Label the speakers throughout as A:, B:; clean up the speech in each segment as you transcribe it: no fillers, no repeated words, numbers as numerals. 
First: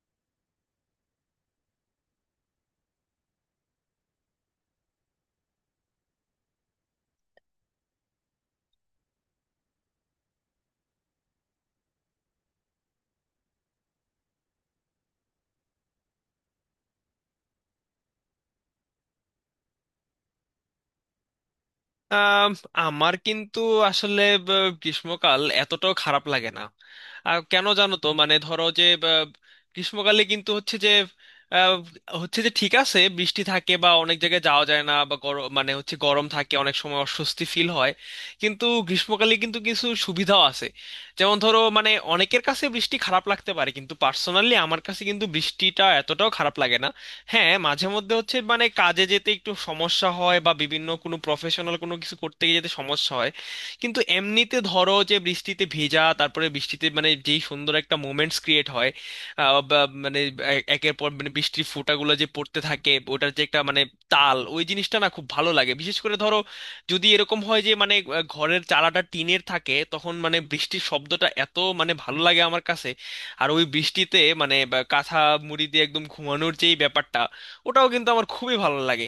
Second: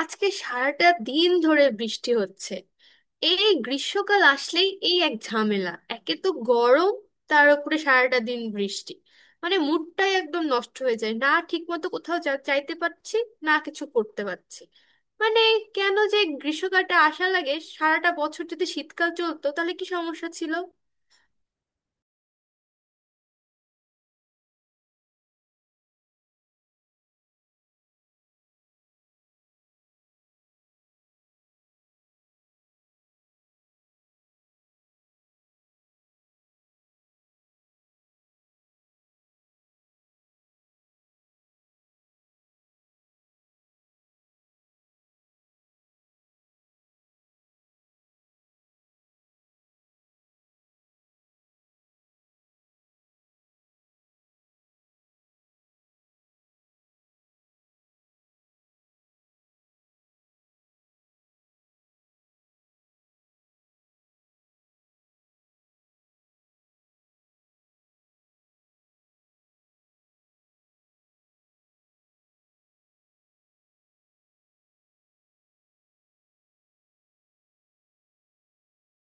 A: আজকে সারাটা দিন ধরে বৃষ্টি হচ্ছে। এই গ্রীষ্মকাল আসলেই এই এক ঝামেলা, একে তো গরম, তার উপরে সারাটা দিন বৃষ্টি। মানে মুডটাই একদম নষ্ট হয়ে যায়, না ঠিকমতো কোথাও যাইতে পারছি, না কিছু করতে পারছি। মানে কেন যে গ্রীষ্মকালটা আসা লাগে, সারাটা বছর যদি শীতকাল চলতো তাহলে কি সমস্যা ছিল?
B: আম, আমার কিন্তু আসলে ব- গ্রীষ্মকাল এতটাও খারাপ লাগে না। আর কেন জানো তো? মানে ধরো যে গ্রীষ্মকালে কিন্তু আহ, হচ্ছে যে ঠিক আছে, বৃষ্টি থাকে বা অনেক জায়গায় যাওয়া যায় না, বা গরম মানে হচ্ছে গরম থাকে, অনেক সময় অস্বস্তি ফিল হয়। কিন্তু গ্রীষ্মকালে কিন্তু কিছু সুবিধাও আছে। যেমন ধরো, মানে অনেকের কাছে বৃষ্টি খারাপ লাগতে পারে, কিন্তু পার্সোনালি আমার কাছে কিন্তু বৃষ্টিটা এতটাও খারাপ লাগে না। হ্যাঁ, মাঝে মধ্যে হচ্ছে মানে কাজে যেতে একটু সমস্যা হয়, বা বিভিন্ন কোনো প্রফেশনাল কোনো কিছু করতে গিয়ে যেতে সমস্যা হয়। কিন্তু এমনিতে ধরো যে বৃষ্টিতে ভেজা, তারপরে বৃষ্টিতে মানে যেই সুন্দর একটা মোমেন্টস ক্রিয়েট হয়, বা মানে একের পর মানে বৃষ্টির ফোঁটাগুলো যে পড়তে থাকে, ওটার যে একটা মানে তাল, ওই জিনিসটা না খুব ভালো লাগে। বিশেষ করে ধরো, যদি এরকম হয় যে মানে ঘরের চালাটা টিনের থাকে, তখন মানে বৃষ্টির শব্দটা এত মানে ভালো লাগে আমার কাছে। আর ওই বৃষ্টিতে মানে বা কাঁথা মুড়ি দিয়ে একদম ঘুমানোর যেই ব্যাপারটা, ওটাও কিন্তু আমার খুবই ভালো লাগে।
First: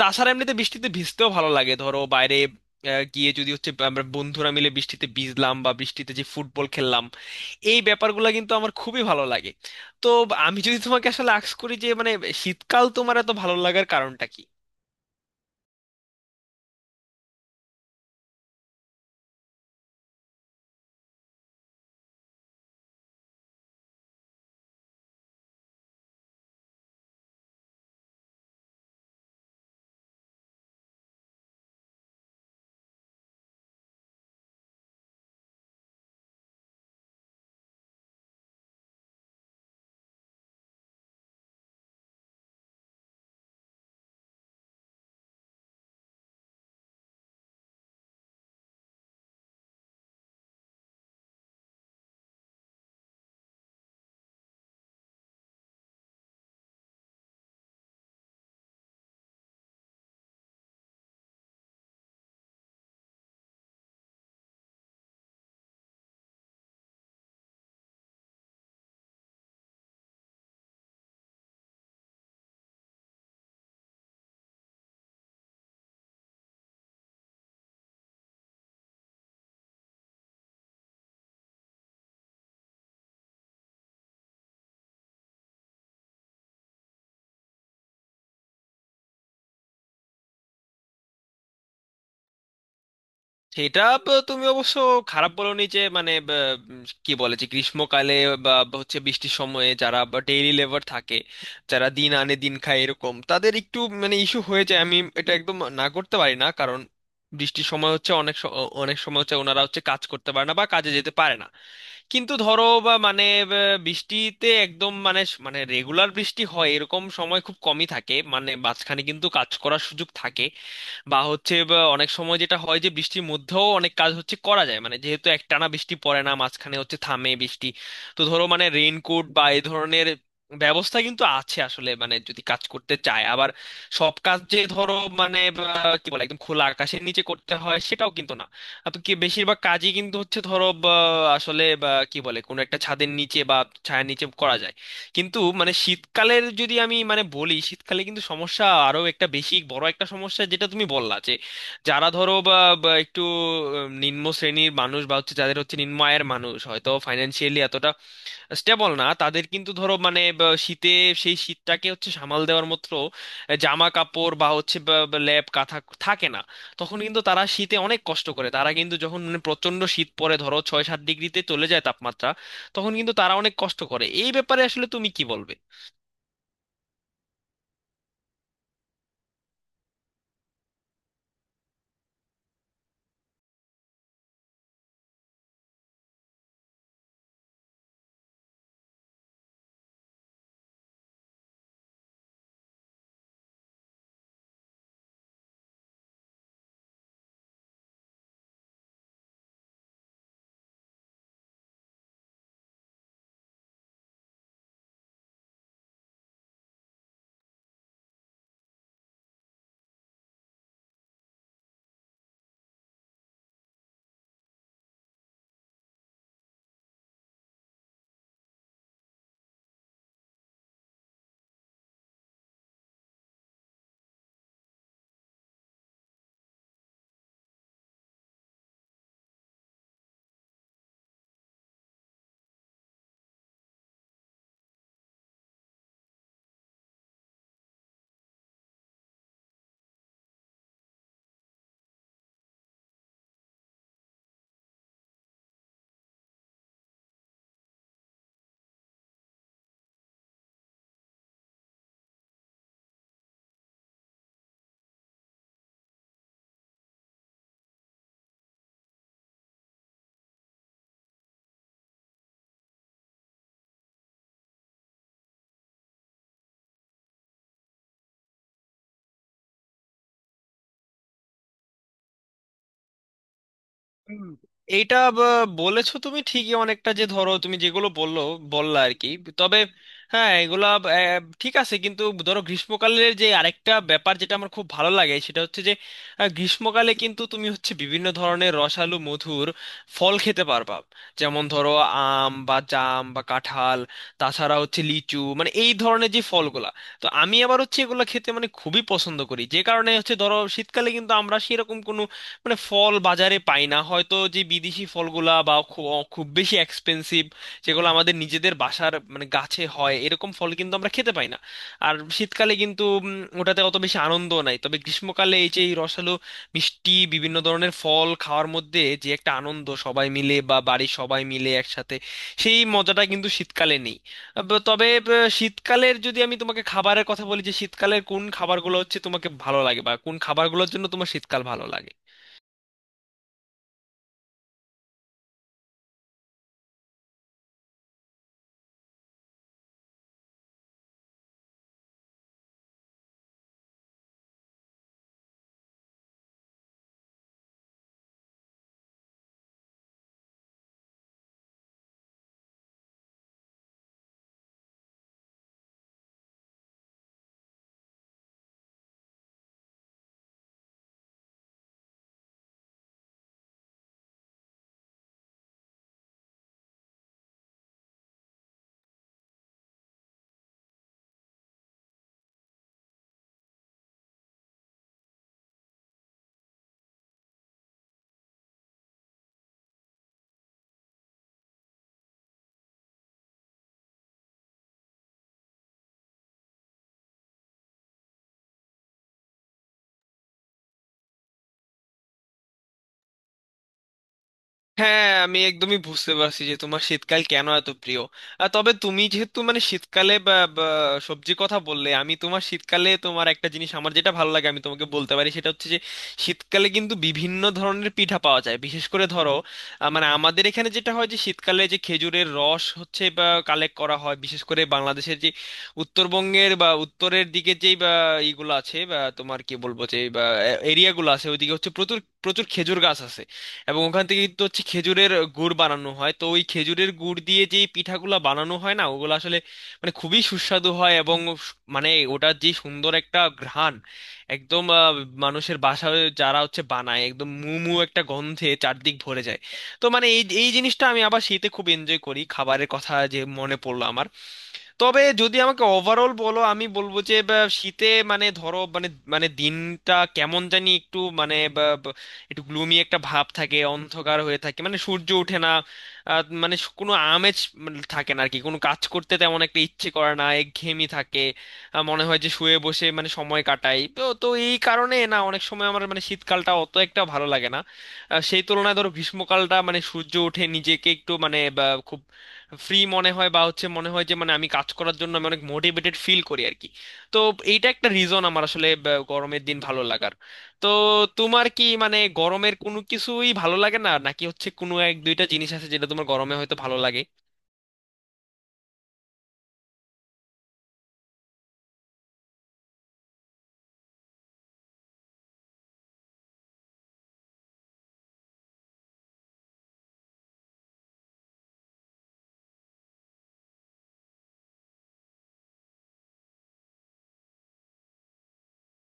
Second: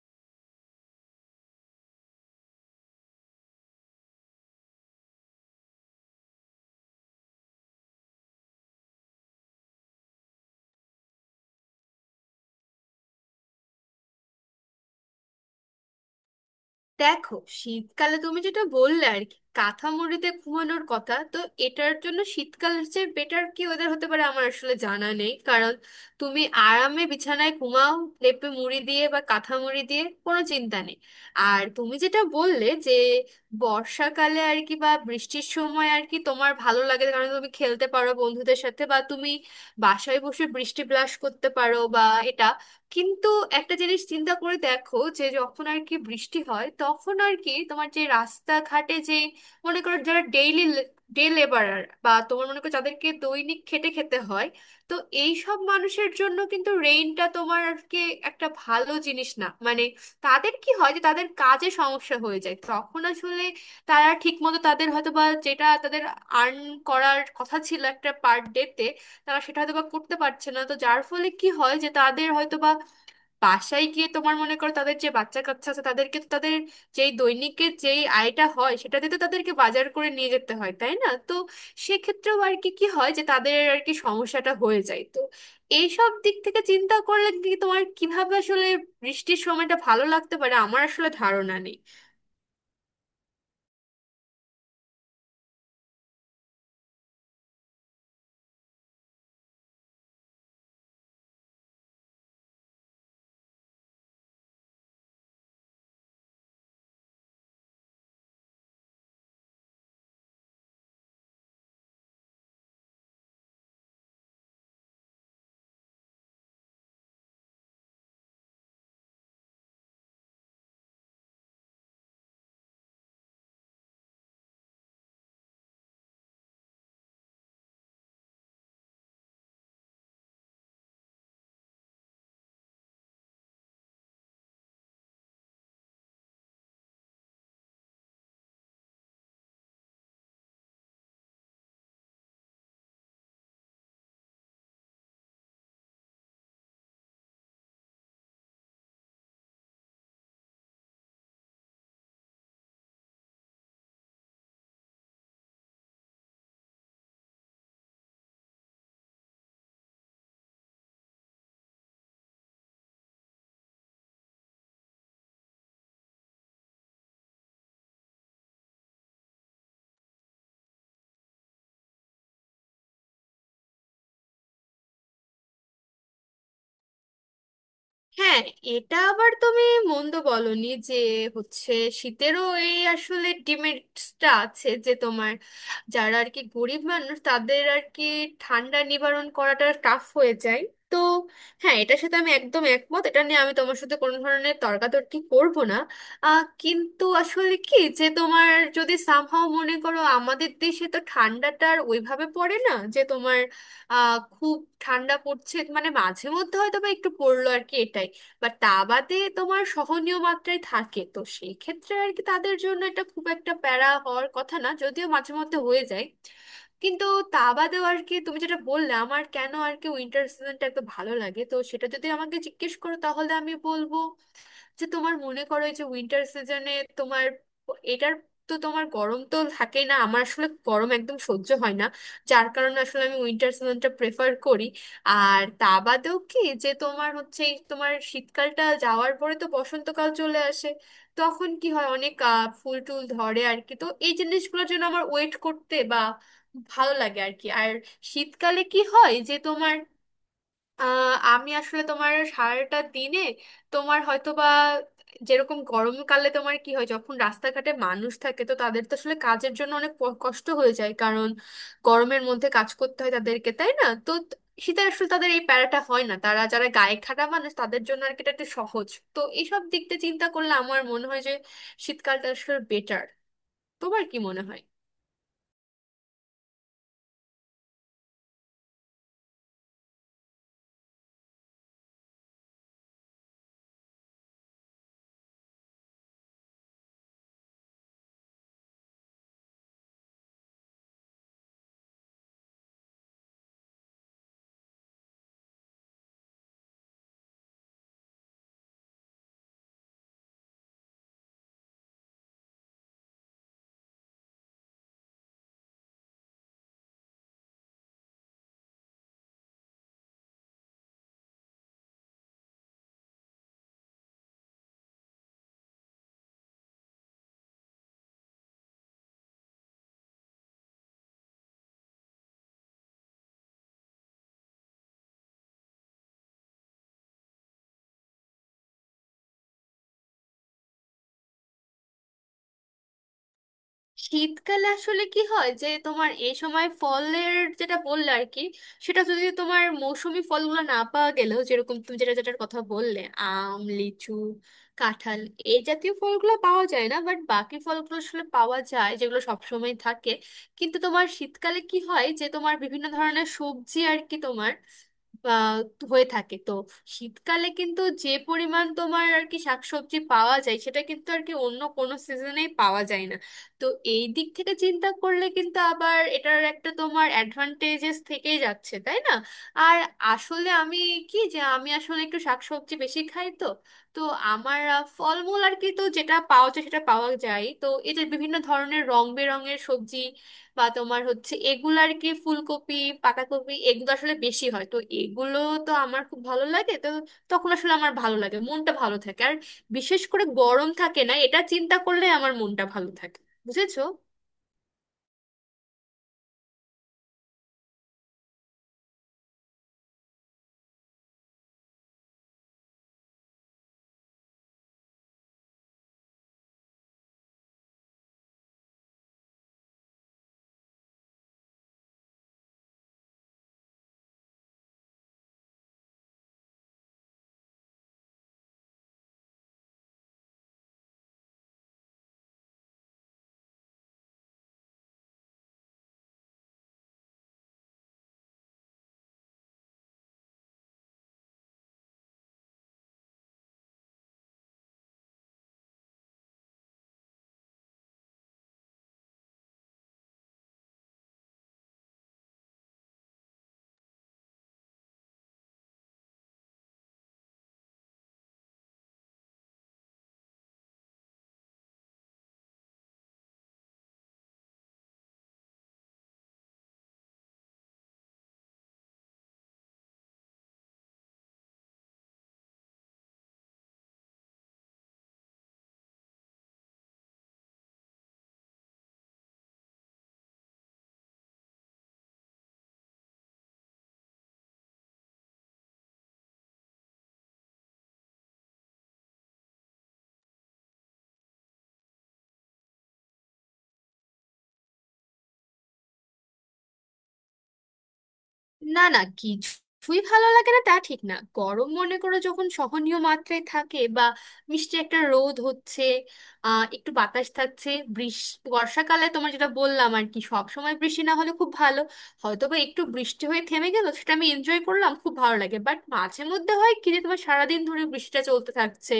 B: তাছাড়া এমনিতে বৃষ্টিতে ভিজতেও ভালো লাগে। ধরো বাইরে গিয়ে যদি হচ্ছে আমরা বন্ধুরা মিলে বৃষ্টিতে ভিজলাম, বা বৃষ্টিতে যে ফুটবল খেললাম, এই ব্যাপারগুলো কিন্তু আমার খুবই ভালো লাগে। তো আমি যদি তোমাকে আসলে আস্ক করি, যে মানে শীতকাল তোমার এত ভালো লাগার কারণটা কি?
A: দেখো, শীতকালে তুমি যেটা বললে আর কি কাঁথা মুড়িতে ঘুমানোর কথা, তো এটার জন্য শীতকালের চেয়ে বেটার কি ওয়েদার হতে পারে আমার আসলে জানা নেই। কারণ তুমি আরামে বিছানায় ঘুমাও, লেপে মুড়ি দিয়ে বা কাঁথা মুড়ি দিয়ে, কোনো চিন্তা নেই। আর তুমি যেটা বললে যে বর্ষাকালে আর কি, বা বৃষ্টির সময় আর কি, তোমার ভালো লাগে, কারণ তুমি খেলতে পারো বন্ধুদের সাথে, বা তুমি বাসায় বসে বৃষ্টি ব্লাশ করতে পারো, বা এটা। কিন্তু একটা জিনিস চিন্তা করে দেখো, যে যখন আর কি বৃষ্টি হয়, তখন আর কি তোমার যে রাস্তাঘাটে যে, মনে করো যারা ডেইলি ডে লেবারার, বা তোমার মনে করো যাদেরকে দৈনিক খেটে খেতে হয়, তো এই সব মানুষের জন্য কিন্তু রেইনটা তোমার আর কি একটা ভালো জিনিস না। মানে তাদের কি হয়, যে তাদের কাজে সমস্যা হয়ে যায় তখন। আসলে তারা ঠিকমতো তাদের হয়তো বা যেটা তাদের আর্ন করার কথা ছিল একটা পার ডে তে, তারা সেটা হয়তো বা করতে পারছে না। তো যার ফলে কি হয়, যে তাদের হয়তো বা বাসায় গিয়ে, তোমার মনে করো তাদের যে বাচ্চা কাচ্চা আছে তাদেরকে তো, তাদের যেই দৈনিকের যেই আয়টা হয় সেটা দিয়ে তো তাদেরকে বাজার করে নিয়ে যেতে হয়, তাই না? তো সেক্ষেত্রেও আর কি কি হয়, যে তাদের আর কি সমস্যাটা হয়ে যায়। তো এইসব দিক থেকে চিন্তা করলে কি তোমার কিভাবে আসলে বৃষ্টির সময়টা ভালো লাগতে পারে আমার আসলে ধারণা নেই।
B: সেটা তুমি অবশ্য খারাপ বলনি। যে মানে কি বলে, যে গ্রীষ্মকালে বা বা হচ্ছে বৃষ্টির সময়ে যারা ডেইলি লেবার থাকে, যারা দিন আনে দিন খায় এরকম তাদের একটু মানে ইস্যু হয়ে যায়। আমি এটা একদম না করতে পারি না, কারণ বৃষ্টির সময় হচ্ছে অনেক সময় হচ্ছে ওনারা হচ্ছে কাজ করতে পারে না বা কাজে যেতে পারে না। কিন্তু ধরো বা মানে বৃষ্টিতে একদম মানে মানে রেগুলার বৃষ্টি হয় এরকম সময় খুব কমই থাকে, মানে মাঝখানে কিন্তু কাজ করার সুযোগ থাকে। বা হচ্ছে বা অনেক সময় যেটা হয় যে বৃষ্টির মধ্যেও অনেক কাজ হচ্ছে করা যায়, মানে যেহেতু একটানা বৃষ্টি পড়ে না, মাঝখানে হচ্ছে থামে বৃষ্টি। তো ধরো মানে রেইনকোট বা এই ধরনের ব্যবস্থা কিন্তু আছে আসলে, মানে যদি কাজ করতে চায়। আবার সব কাজ যে ধরো মানে কি বলে একদম খোলা আকাশের নিচে করতে হয় সেটাও কিন্তু না। তো কি বেশিরভাগ কাজই কিন্তু হচ্ছে ধরো আসলে কি বলে কোনো একটা ছাদের নিচে বা ছায়ার নিচে করা যায়। কিন্তু মানে শীতকালের যদি আমি মানে বলি, শীতকালে কিন্তু সমস্যা আরো একটা, বেশি বড় একটা সমস্যা, যেটা তুমি বললা যে যারা ধরো বা বা একটু নিম্ন শ্রেণীর মানুষ বা হচ্ছে যাদের হচ্ছে নিম্ন আয়ের মানুষ, হয়তো ফাইন্যান্সিয়ালি এতটা স্টেবল না, তাদের কিন্তু ধরো মানে শীতে সেই শীতটাকে হচ্ছে সামাল দেওয়ার মতো জামা কাপড় বা হচ্ছে ল্যাপ কাঁথা থাকে না। তখন কিন্তু তারা শীতে অনেক কষ্ট করে। তারা কিন্তু যখন মানে প্রচণ্ড শীত পড়ে, ধরো 6-7 ডিগ্রিতে চলে যায় তাপমাত্রা, তখন কিন্তু তারা অনেক কষ্ট করে। এই ব্যাপারে আসলে তুমি কি বলবে?
A: হ্যাঁ, এটা আবার তুমি মন্দ বলনি যে হচ্ছে শীতেরও এই আসলে ডিমেরিটসটা আছে, যে তোমার যারা আর কি গরিব মানুষ, তাদের আর কি ঠান্ডা নিবারণ করাটা টাফ হয়ে যায়। তো হ্যাঁ, এটার সাথে আমি একদম একমত, এটা নিয়ে আমি তোমার সাথে কোনো ধরনের তর্কাতর্কি করব না। কিন্তু আসলে কি, যে তোমার যদি সামহাও মনে করো আমাদের দেশে তো ঠান্ডাটা আর ওইভাবে পড়ে না, যে তোমার খুব ঠান্ডা পড়ছে, মানে মাঝে মধ্যে হয়তো বা একটু পড়লো আর কি, এটাই। বাট তা বাদে তোমার সহনীয় মাত্রায় থাকে, তো সেই ক্ষেত্রে আর কি তাদের জন্য এটা খুব একটা প্যারা হওয়ার কথা না, যদিও মাঝে মধ্যে হয়ে যায়। কিন্তু তা বাদেও আর কি তুমি যেটা বললে আমার কেন আর কি উইন্টার সিজনটা এত ভালো লাগে, তো সেটা যদি আমাকে জিজ্ঞেস করো তাহলে আমি বলবো যে, তোমার মনে করো এই যে উইন্টার সিজনে তোমার এটার, তো তোমার গরম তো থাকেই না, আমার আসলে গরম একদম সহ্য হয় না। যার কারণে আসলে আমি উইন্টার সিজনটা প্রেফার করি। আর তা বাদেও কি যে তোমার হচ্ছে এই তোমার শীতকালটা যাওয়ার পরে তো বসন্তকাল চলে আসে, তখন কি হয় অনেক ফুল টুল ধরে আর কি, তো এই জিনিসগুলোর জন্য আমার ওয়েট করতে বা ভালো লাগে আর কি। আর শীতকালে কি হয় যে তোমার, আমি আসলে তোমার সারাটা দিনে তোমার হয়তো বা, যেরকম গরমকালে তোমার কি হয় যখন রাস্তাঘাটে মানুষ থাকে, তো তাদের তো আসলে কাজের জন্য অনেক কষ্ট হয়ে যায়, কারণ গরমের মধ্যে কাজ করতে হয় তাদেরকে, তাই না? তো শীতে আসলে তাদের এই প্যারাটা হয় না, তারা যারা গায়ে খাটা মানুষ তাদের জন্য আর কি এটা একটু সহজ। তো এইসব দিক দিয়ে চিন্তা করলে আমার মনে হয় যে শীতকালটা আসলে বেটার। তোমার কি
B: হুম।
A: মনে হয়?
B: এইটা বলেছো তুমি ঠিকই অনেকটা, যে ধরো তুমি যেগুলো বললা আর কি। তবে হ্যাঁ, এগুলা ঠিক আছে কিন্তু ধরো গ্রীষ্মকালের যে আরেকটা ব্যাপার যেটা আমার খুব ভালো লাগে, সেটা হচ্ছে যে গ্রীষ্মকালে কিন্তু তুমি হচ্ছে বিভিন্ন ধরনের রসালো মধুর ফল খেতে পারবা। যেমন ধরো আম বা জাম বা কাঁঠাল, তাছাড়া হচ্ছে লিচু মানে এই ধরনের যে ফলগুলা। তো আমি আবার হচ্ছে এগুলো খেতে মানে খুবই পছন্দ করি। যে কারণে হচ্ছে ধরো শীতকালে কিন্তু আমরা সেরকম কোনো মানে ফল বাজারে পাই না হয়তো, যে বিদেশি ফলগুলা বা খুব খুব বেশি এক্সপেন্সিভ, যেগুলো আমাদের নিজেদের বাসার মানে গাছে হয় এরকম ফল কিন্তু আমরা খেতে পাই না। আর শীতকালে কিন্তু ওটাতে অত বেশি আনন্দ নাই। তবে গ্রীষ্মকালে এই যে এই রসালো মিষ্টি বিভিন্ন ধরনের ফল খাওয়ার মধ্যে যে একটা আনন্দ, সবাই মিলে বা বাড়ির সবাই মিলে একসাথে, সেই মজাটা কিন্তু শীতকালে নেই। তবে শীতকালের যদি আমি তোমাকে খাবারের কথা বলি, যে শীতকালের কোন খাবারগুলো হচ্ছে তোমাকে ভালো লাগে, বা কোন খাবারগুলোর জন্য তোমার শীতকাল ভালো লাগে?
A: শীতকালে আসলে কি হয় যে তোমার এই সময় ফলের, যেটা বললে আর কি, সেটা যদি তোমার মৌসুমী ফলগুলো না পাওয়া গেলেও, যেরকম তুমি যেটা যেটার কথা বললে আম, লিচু, কাঁঠাল, এই জাতীয় ফলগুলো পাওয়া যায় না, বাট বাকি ফলগুলো আসলে পাওয়া যায় যেগুলো সবসময় থাকে। কিন্তু তোমার শীতকালে কি হয়, যে তোমার বিভিন্ন ধরনের সবজি আর কি তোমার আহ হয়ে থাকে। তো শীতকালে কিন্তু যে পরিমাণ তোমার আর কি শাকসবজি পাওয়া যায়, সেটা কিন্তু আর কি অন্য কোনো সিজনেই পাওয়া যায় না। তো এই দিক থেকে চিন্তা করলে কিন্তু আবার এটার একটা তোমার অ্যাডভান্টেজেস থেকেই যাচ্ছে, তাই না? আর আসলে আমি, কি যে আমি আসলে একটু শাকসবজি বেশি খাই, তো তো আমার ফলমূল আর কি, তো যেটা পাওয়া যায় সেটা পাওয়া যায়, তো এদের বিভিন্ন ধরনের রং বেরঙের সবজি বা তোমার হচ্ছে এগুলো আর কি ফুলকপি, পাতাকপি, এগুলো আসলে বেশি হয়, তো এগুলো তো আমার খুব ভালো লাগে। তো তখন আসলে আমার ভালো লাগে, মনটা ভালো থাকে। আর বিশেষ করে গরম থাকে না, এটা চিন্তা করলে আমার মনটা ভালো থাকে। বুঝেছো?
B: হ্যাঁ, আমি একদমই বুঝতে পারছি যে তোমার শীতকাল কেন এত প্রিয়। তবে তুমি যেহেতু মানে শীতকালে বা সবজির কথা বললে, আমি তোমার শীতকালে তোমার একটা জিনিস আমার যেটা ভালো লাগে আমি তোমাকে বলতে পারি। সেটা হচ্ছে যে শীতকালে কিন্তু বিভিন্ন ধরনের পিঠা পাওয়া যায়। বিশেষ করে ধরো মানে আমাদের এখানে যেটা হয় যে শীতকালে যে খেজুরের রস হচ্ছে বা কালেক্ট করা হয়, বিশেষ করে বাংলাদেশের যে উত্তরবঙ্গের বা উত্তরের দিকে, যেই বা এইগুলো আছে, বা তোমার কি বলবো যে বা এরিয়াগুলো আছে, ওইদিকে হচ্ছে প্রচুর প্রচুর খেজুর গাছ আছে। এবং ওখান থেকে কিন্তু হচ্ছে খেজুরের গুড় বানানো হয়। তো ওই খেজুরের গুড় দিয়ে যেই পিঠাগুলো বানানো হয় না, ওগুলো আসলে মানে খুবই সুস্বাদু হয়। এবং মানে ওটার যে সুন্দর একটা ঘ্রাণ একদম মানুষের বাসায় যারা হচ্ছে বানায়, একদম মু মু একটা গন্ধে চারদিক ভরে যায়। তো মানে এই এই জিনিসটা আমি আবার শীতে খুব এনজয় করি, খাবারের কথা যে মনে পড়লো আমার। তবে যদি আমাকে ওভারঅল বলো, আমি বলবো যে শীতে মানে ধরো মানে মানে দিনটা কেমন জানি একটু মানে বা, বা, একটু গ্লুমি একটা ভাব থাকে, অন্ধকার হয়ে থাকে, মানে সূর্য ওঠে না। মানে কোনো আমেজ মানে থাকে না আর কি, কোনো কাজ করতে তেমন একটা ইচ্ছে করে না, একঘেয়েমি থাকে। মনে হয় যে শুয়ে বসে মানে সময় কাটাই। তো তো এই কারণে না অনেক সময় আমার মানে শীতকালটা অত একটা ভালো লাগে না। সেই তুলনায় ধরো গ্রীষ্মকালটা মানে সূর্য ওঠে, নিজেকে একটু মানে খুব ফ্রি মনে হয়, বা হচ্ছে মনে হয় যে মানে আমি কাজ করার জন্য আমি অনেক মোটিভেটেড ফিল করি আর কি। তো এইটা একটা রিজন আমার আসলে গরমের দিন ভালো লাগার। তো তোমার কি মানে গরমের কোনো কিছুই ভালো লাগে না, নাকি হচ্ছে কোনো এক দুইটা জিনিস আছে যেটা তোমার গরমে হয়তো ভালো লাগে?
A: না না, কিছুই ভালো লাগে না তা ঠিক না। গরম মনে করো যখন সহনীয় মাত্রায় থাকে, বা মিষ্টি একটা রোদ হচ্ছে, একটু বাতাস থাকছে, বৃষ্টি বর্ষাকালে তোমার যেটা বললাম আর কি সব সময় বৃষ্টি না হলে খুব ভালো, হয়তো বা একটু বৃষ্টি হয়ে থেমে গেল সেটা আমি এনজয় করলাম, খুব ভালো লাগে। বাট মাঝে মধ্যে হয় কি, যে তোমার সারাদিন ধরে বৃষ্টিটা চলতে থাকছে,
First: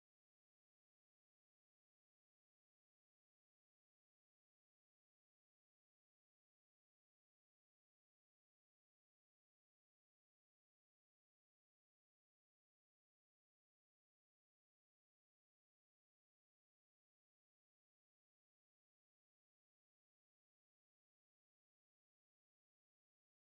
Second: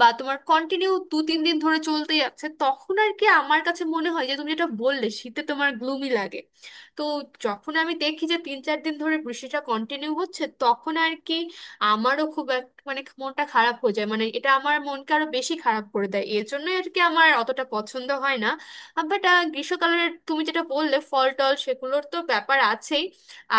A: বা তোমার কন্টিনিউ 2-3 দিন ধরে চলতে যাচ্ছে, তখন আর কি আমার কাছে মনে হয় যে তুমি যেটা বললে শীতে তোমার গ্লুমি লাগে, তো যখন আমি দেখি যে 3-4 দিন ধরে বৃষ্টিটা কন্টিনিউ হচ্ছে, তখন আর কি আমারও খুব মানে মনটা খারাপ হয়ে যায়, মানে এটা আমার মনকে আরো বেশি খারাপ করে দেয়, এর জন্য আর কি আমার অতটা পছন্দ হয় না। বাট গ্রীষ্মকালের তুমি যেটা বললে ফল টল সেগুলোর তো ব্যাপার আছেই।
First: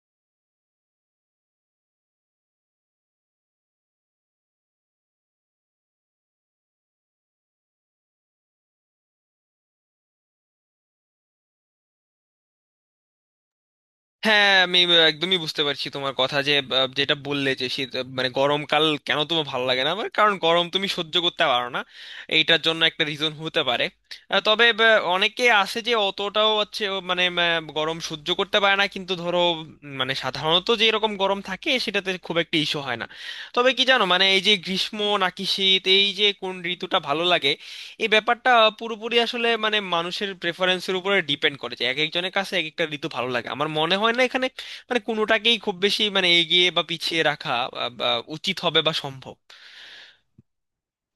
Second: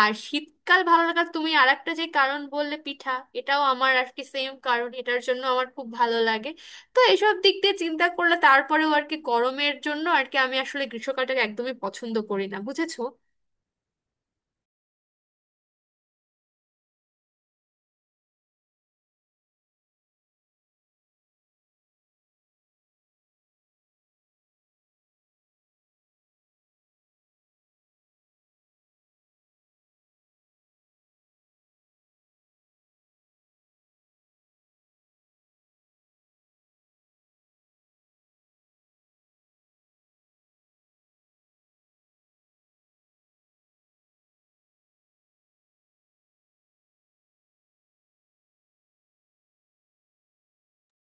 A: আর শীতকাল ভালো লাগার তুমি আর একটা যে কারণ বললে পিঠা, এটাও আমার আর কি সেম কারণ, এটার জন্য আমার খুব ভালো লাগে। তো এসব দিক দিয়ে চিন্তা করলে তারপরেও আর কি গরমের জন্য আর কি আমি আসলে গ্রীষ্মকালটাকে একদমই পছন্দ করি না, বুঝেছো?
B: হ্যাঁ, আমি একদমই বুঝতে পারছি তোমার কথা। যে যেটা বললে, যে শীত মানে গরমকাল কেন তোমার ভালো লাগে না, আমার কারণ গরম তুমি সহ্য করতে পারো না। এইটার জন্য একটা রিজন হতে পারে। তবে অনেকে আছে যে অতটাও হচ্ছে ও মানে গরম সহ্য করতে পারে না, কিন্তু ধরো মানে সাধারণত যে এরকম গরম থাকে সেটাতে খুব একটা ইস্যু হয় না। তবে কি জানো, মানে এই যে গ্রীষ্ম নাকি শীত, এই যে কোন ঋতুটা ভালো লাগে, এই ব্যাপারটা পুরোপুরি আসলে মানে মানুষের প্রেফারেন্সের উপরে ডিপেন্ড করে, যে এক একজনের কাছে এক একটা ঋতু ভালো লাগে। আমার মনে হয় না এখানে মানে কোনোটাকেই খুব বেশি মানে এগিয়ে বা পিছিয়ে রাখা বা উচিত হবে বা সম্ভব।